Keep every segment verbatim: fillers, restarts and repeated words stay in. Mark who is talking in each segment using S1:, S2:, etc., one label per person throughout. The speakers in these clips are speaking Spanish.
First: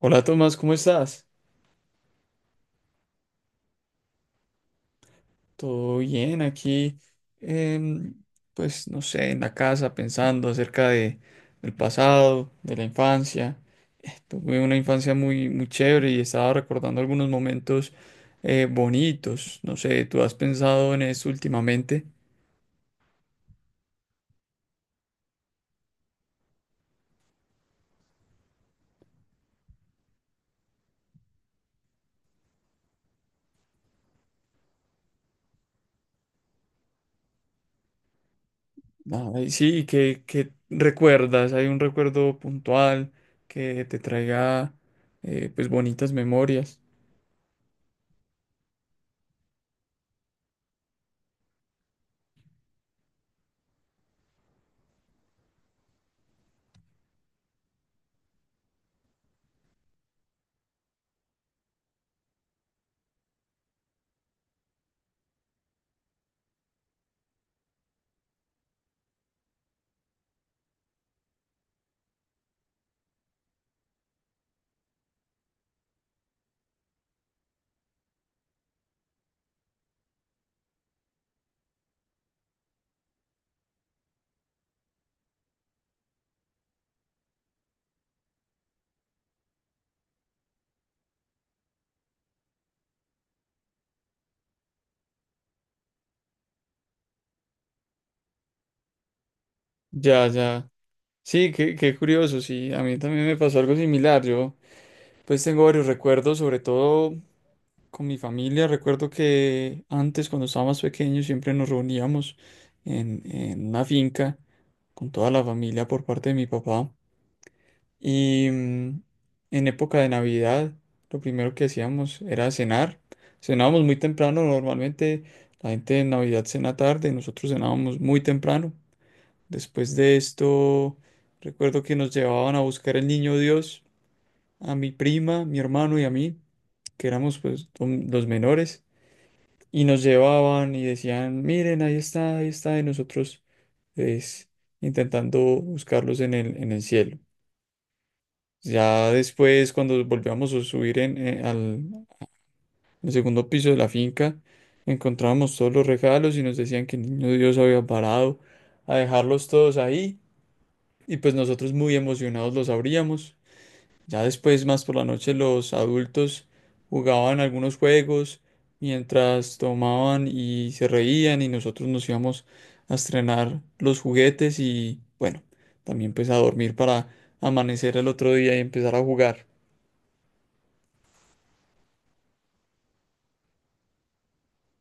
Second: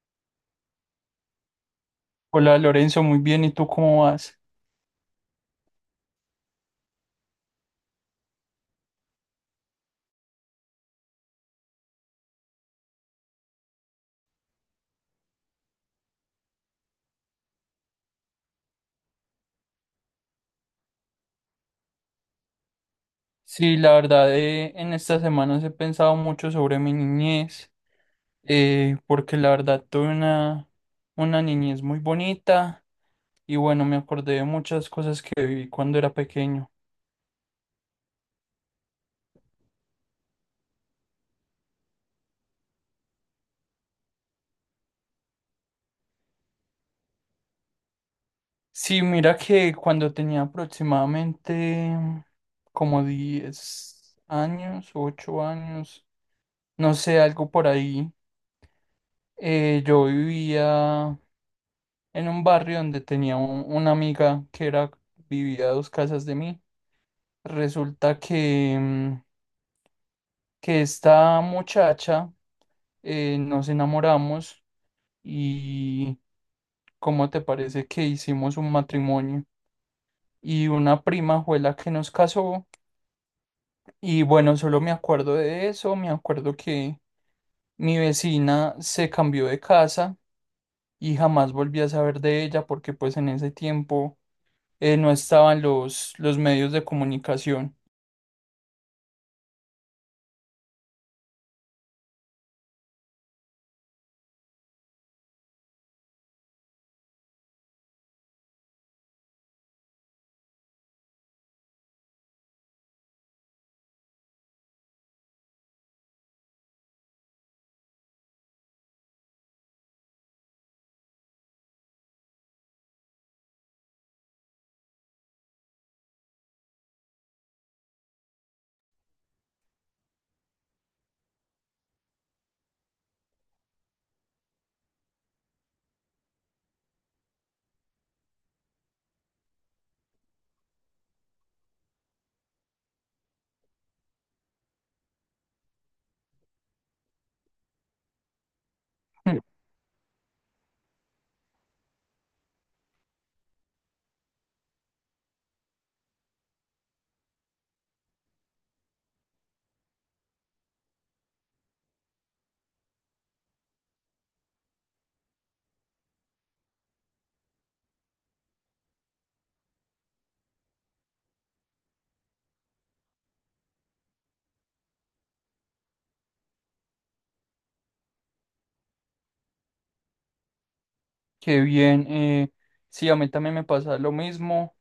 S1: Hola Tomás, ¿cómo estás?
S2: Hola Lorenzo, muy bien, ¿y tú cómo vas?
S1: ¿Todo bien aquí? em, pues no sé, en la casa pensando acerca de, del pasado, de la infancia. Eh, Tuve una infancia muy, muy chévere y estaba recordando algunos momentos eh, bonitos. No sé, ¿tú has pensado en eso últimamente?
S2: Sí, la verdad, eh, en estas semanas he pensado mucho sobre mi niñez, eh, porque la verdad tuve una, una niñez muy bonita y bueno, me acordé de muchas cosas que viví cuando era pequeño.
S1: Ay, sí, ¿qué, ¿qué recuerdas? ¿Hay un recuerdo puntual que te traiga eh, pues bonitas memorias?
S2: Sí, mira que cuando tenía aproximadamente mm, como diez años, ocho años, no sé, algo por ahí, eh, yo vivía en un barrio donde tenía un- una amiga que era, vivía a dos casas de mí. Resulta que, mm, que esta muchacha eh, nos enamoramos y ¿cómo te parece que hicimos un matrimonio? Y una prima fue la que nos casó y bueno, solo me acuerdo de eso, me acuerdo que mi vecina se cambió de casa y jamás volví a saber de ella porque pues en ese tiempo, eh, no estaban los, los medios de comunicación.
S1: Ya, ya. Sí, qué, qué curioso, sí, a mí también me pasó algo similar. Yo pues tengo varios recuerdos, sobre todo con mi familia. Recuerdo que antes, cuando estaba más pequeño, siempre nos reuníamos en, en una finca con toda la familia por parte de mi papá. Y mm, en época de Navidad, lo primero que hacíamos era cenar. Cenábamos muy temprano, normalmente la gente en Navidad cena tarde, nosotros cenábamos muy temprano. Después de esto, recuerdo que nos llevaban a buscar el niño Dios a mi prima, mi hermano y a mí, que éramos pues hom- los menores, y nos llevaban y decían, miren, ahí está, ahí está, y nosotros pues intentando buscarlos en el, en el cielo. Ya después, cuando volvíamos a subir en, eh, al, al segundo piso de la finca, encontrábamos todos los regalos y nos decían que el niño Dios había parado a dejarlos todos ahí y pues nosotros muy emocionados los abríamos. Ya después, más por la noche, los adultos jugaban algunos juegos mientras tomaban y se reían y nosotros nos íbamos a estrenar los juguetes y bueno, también pues a dormir para amanecer el otro día y empezar a jugar.
S2: Qué bien. Eh, sí, a mí también me pasa lo mismo.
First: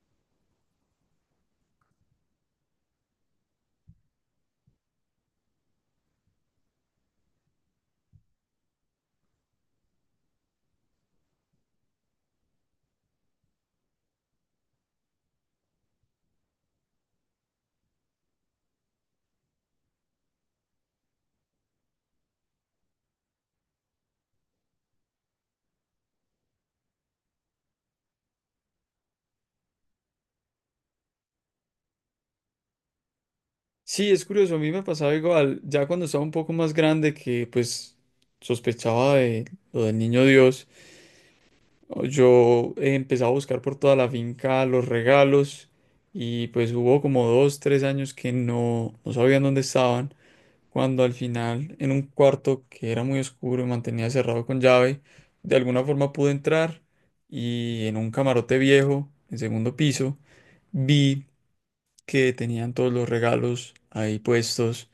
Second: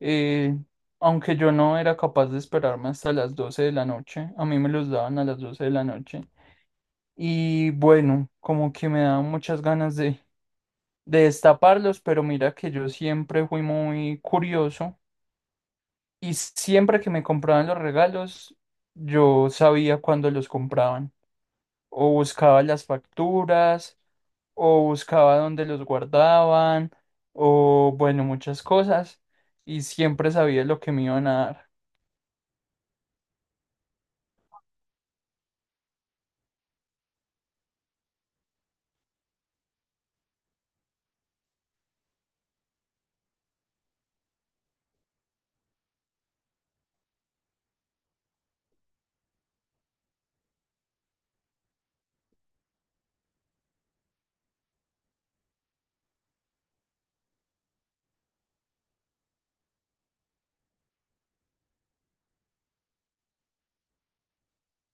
S2: eh, Aunque yo no era capaz de esperarme hasta las doce de la noche, a mí me los daban a las doce de la noche. Y bueno, como que me daban muchas ganas de, de destaparlos, pero mira que yo siempre fui muy curioso y siempre que me compraban los regalos, yo sabía cuándo los compraban. O buscaba las facturas, o buscaba dónde los guardaban, o bueno, muchas cosas, y siempre sabía lo que me iban a dar.
S1: Sí, es curioso, a mí me pasaba igual, ya cuando estaba un poco más grande que pues sospechaba de lo del niño Dios. No, yo he empezado a buscar por toda la finca los regalos y pues hubo como dos, tres años que no, no sabían dónde estaban, cuando al final en un cuarto que era muy oscuro y mantenía cerrado con llave, de alguna forma pude entrar y en un camarote viejo, en segundo piso, vi que tenían todos los regalos ahí puestos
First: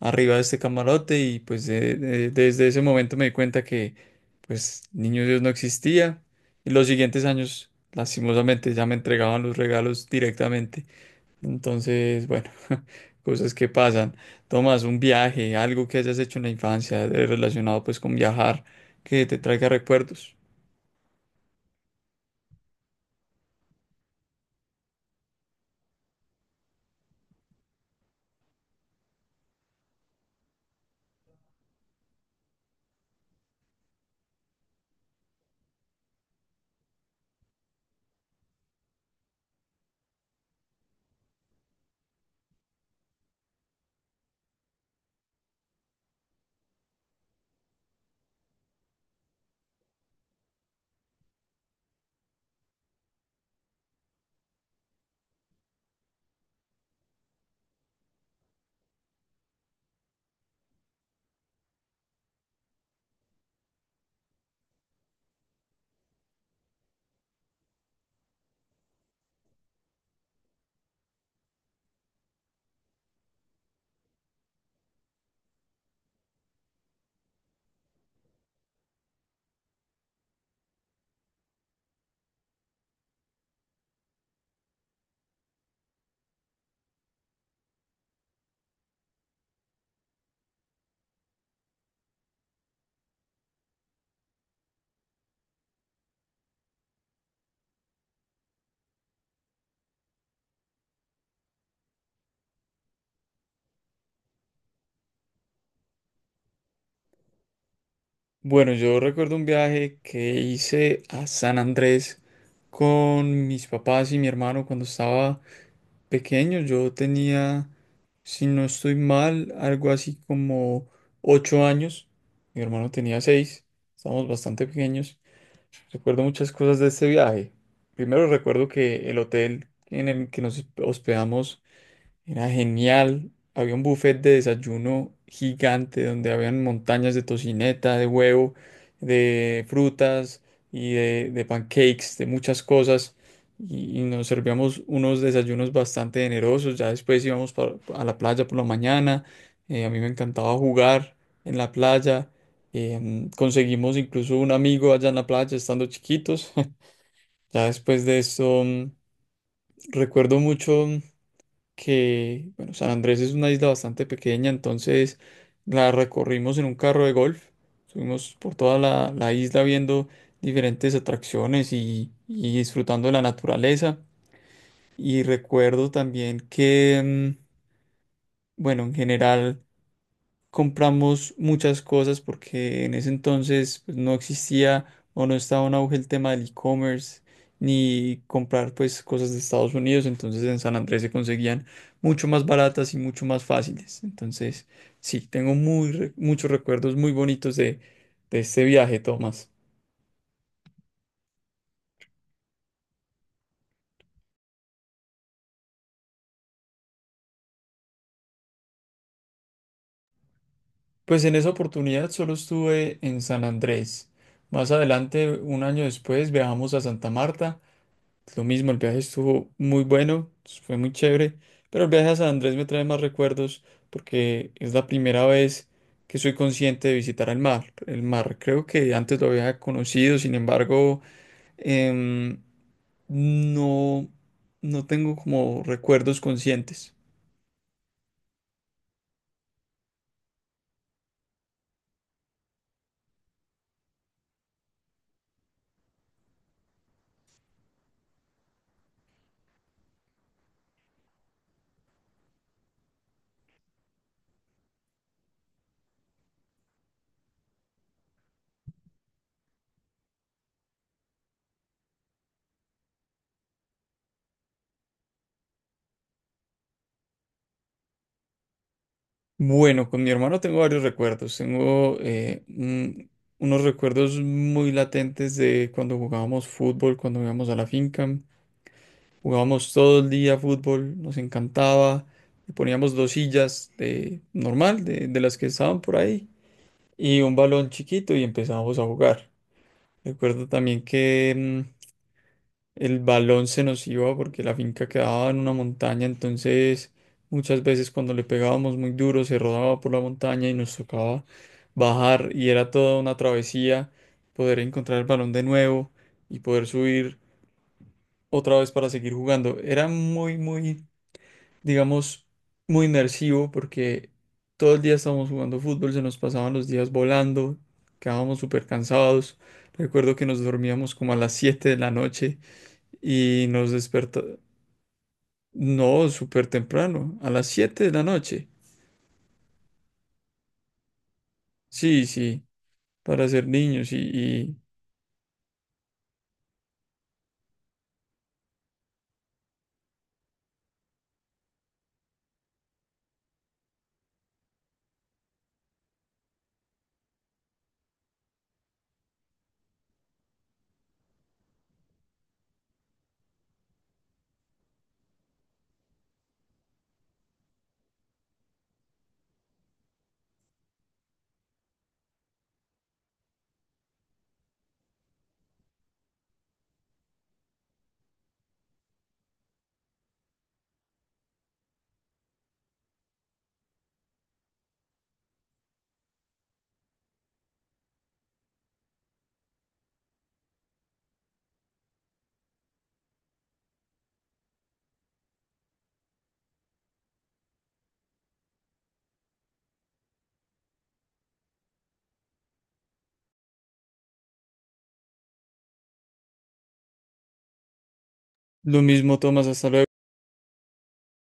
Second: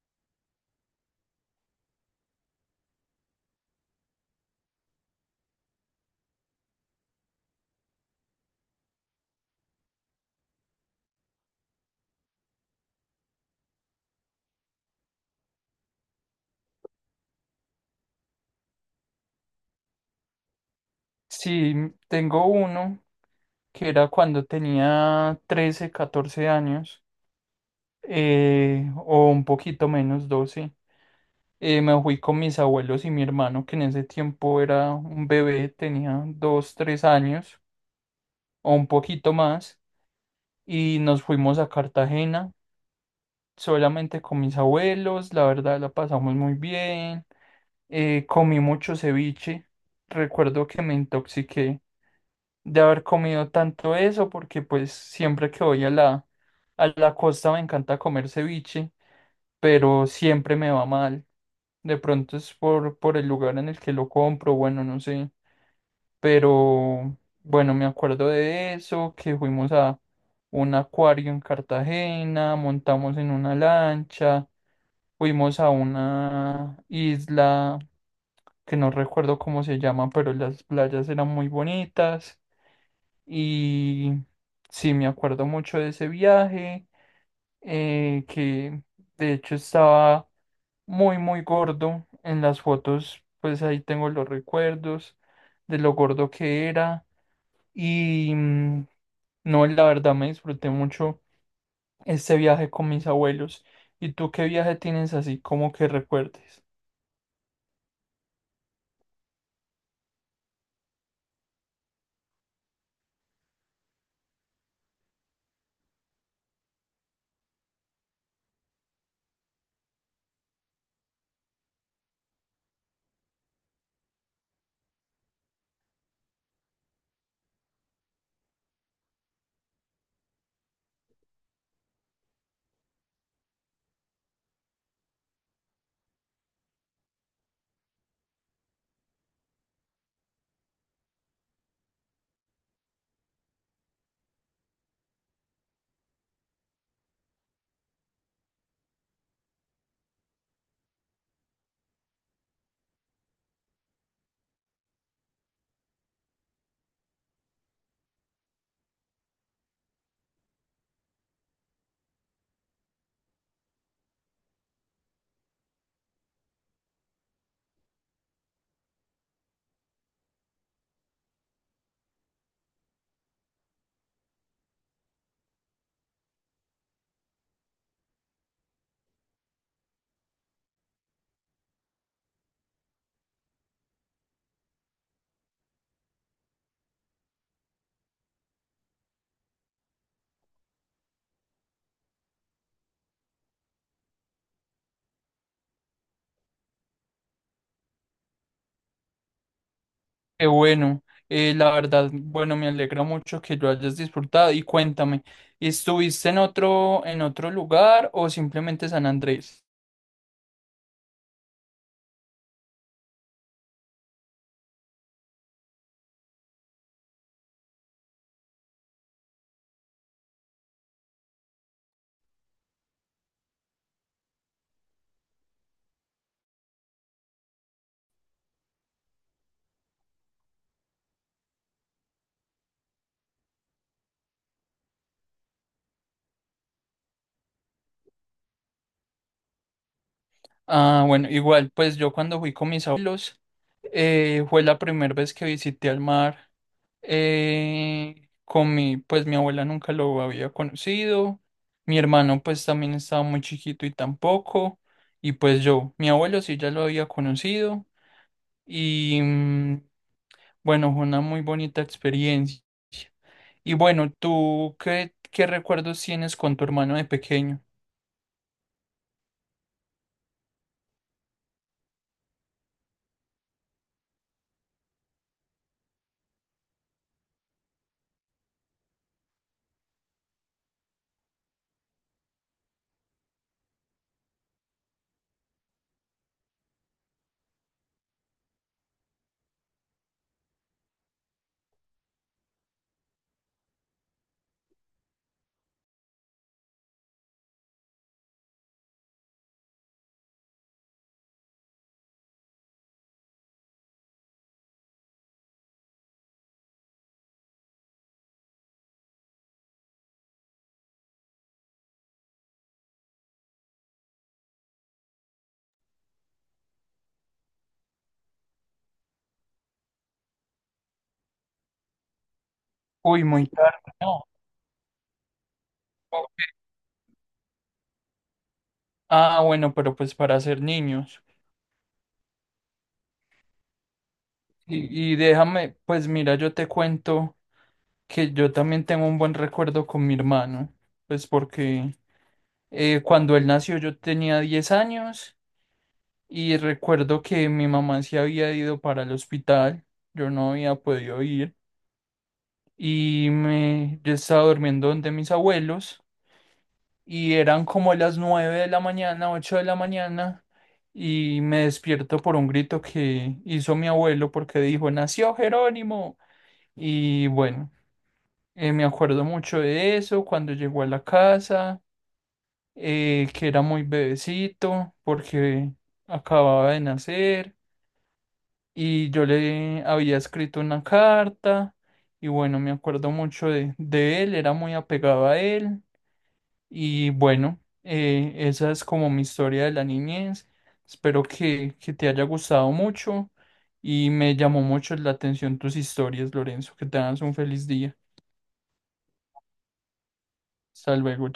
S1: arriba de este camarote y pues de- de- desde ese momento me di cuenta que pues Niño Dios no existía y los siguientes años lastimosamente ya me entregaban los regalos directamente. Entonces, bueno, cosas que pasan. Tomas un viaje, algo que hayas hecho en la infancia eh, relacionado pues con viajar que te traiga recuerdos.
S2: Sí, tengo uno que era cuando tenía trece, catorce años, eh, o un poquito menos, doce. Eh, me fui con mis abuelos y mi hermano, que en ese tiempo era un bebé, tenía dos, tres años, o un poquito más, y nos fuimos a Cartagena solamente con mis abuelos, la verdad la pasamos muy bien. Eh, comí mucho ceviche. Recuerdo que me intoxiqué de haber comido tanto eso porque pues siempre que voy a la, a la costa me encanta comer ceviche, pero siempre me va mal. De pronto es por, por el lugar en el que lo compro, bueno, no sé. Pero bueno, me acuerdo de eso, que fuimos a un acuario en Cartagena, montamos en una lancha. Fuimos a una isla que no recuerdo cómo se llama, pero las playas eran muy bonitas y sí, me acuerdo mucho de ese viaje, eh, que de hecho estaba muy, muy gordo en las fotos, pues ahí tengo los recuerdos de lo gordo que era y mm, no, la verdad me disfruté mucho este viaje con mis abuelos. ¿Y tú qué viaje tienes así como que recuerdes?
S1: Bueno, yo recuerdo un viaje que hice a San Andrés con mis papás y mi hermano cuando estaba pequeño, yo tenía, si no estoy mal, algo así como ocho años. Mi hermano tenía seis. Estábamos bastante pequeños. Recuerdo muchas cosas de este viaje. Primero recuerdo que el hotel en el que nos hospedamos era genial. Había un buffet de desayuno gigante donde habían montañas de tocineta, de huevo, de frutas y de, de pancakes, de muchas cosas. Y, y nos servíamos unos desayunos bastante generosos. Ya después íbamos pa- a la playa por la mañana. Eh, a mí me encantaba jugar en la playa. Em, conseguimos incluso un amigo allá en la playa estando chiquitos. Ya después de eso, mm, recuerdo mucho que, bueno, San Andrés es una isla bastante pequeña, entonces la recorrimos en un carro de golf, subimos por toda la, la isla viendo diferentes atracciones y, y disfrutando de la naturaleza. Y recuerdo también que, mm, bueno, en general compramos muchas cosas porque en ese entonces pues, no existía o no estaba en auge el tema del e-commerce ni comprar pues cosas de Estados Unidos, entonces en San Andrés se conseguían mucho más baratas y mucho más fáciles. Entonces, sí, tengo muy re- muchos recuerdos muy bonitos de, de este viaje, Tomás.
S2: Qué bueno, eh, la verdad, bueno, me alegra mucho que lo hayas disfrutado y cuéntame, ¿estuviste en otro, en otro lugar o simplemente San Andrés?
S1: Pues en esa oportunidad solo estuve en San Andrés. Más adelante, un año después, viajamos a Santa Marta. Lo mismo, el viaje estuvo muy bueno, fue muy chévere, pero el viaje a San Andrés me trae más recuerdos porque es la primera vez que soy consciente de visitar el mar. El mar creo que antes lo había conocido, sin embargo, em, no, no tengo como recuerdos conscientes.
S2: Ah, bueno, igual, pues yo cuando fui con mis abuelos, eh, fue la primera vez que visité al mar, eh, con mi, pues mi abuela nunca lo había conocido, mi hermano pues también estaba muy chiquito y tampoco, y pues yo, mi abuelo sí ya lo había conocido. Y, mm, bueno, fue una muy bonita experiencia. Y bueno, ¿tú qué, qué recuerdos tienes con tu hermano de pequeño?
S1: Bueno, con mi hermano tengo varios recuerdos. Tengo eh, un- unos recuerdos muy latentes de cuando jugábamos fútbol, cuando íbamos a la finca. Jugábamos todo el día fútbol, nos encantaba. Le poníamos dos sillas de normal, de, de las que estaban por ahí, y un balón chiquito y empezábamos a jugar. Recuerdo también que mm, el balón se nos iba porque la finca quedaba en una montaña, entonces muchas veces cuando le pegábamos muy duro se rodaba por la montaña y nos tocaba bajar y era toda una travesía poder encontrar el balón de nuevo y poder subir otra vez para seguir jugando. Era muy, muy digamos, muy inmersivo porque todo el día estábamos jugando fútbol, se nos pasaban los días volando, quedábamos súper cansados. Recuerdo que nos dormíamos como a las siete de la noche
S2: Uy,
S1: y
S2: muy
S1: nos
S2: tarde,
S1: despertó,
S2: no.
S1: no, súper temprano, a las siete de la noche.
S2: Ah, bueno, pero pues para ser niños.
S1: Sí, sí, para ser niños y, y
S2: Y, y déjame, pues mira, yo te cuento que yo también tengo un buen recuerdo con mi hermano, pues porque eh, cuando él nació yo tenía diez años y recuerdo que mi mamá se había ido para el hospital, yo no había podido ir. Y me, yo estaba durmiendo donde mis abuelos y eran como las nueve de la mañana, ocho de la mañana y me despierto por un grito que hizo mi abuelo porque dijo, nació Jerónimo. Y bueno, eh, me acuerdo mucho de eso cuando llegó a la casa, eh, que era muy bebecito porque acababa de nacer y yo le había escrito una carta. Y bueno, me acuerdo mucho de, de él, era muy apegado a él. Y bueno, eh, esa es como mi historia de la niñez. Espero que, que te haya gustado mucho y me llamó mucho la atención tus historias, Lorenzo. Que tengas un feliz día.
S1: lo mismo Tomás, hasta luego.
S2: Hasta luego.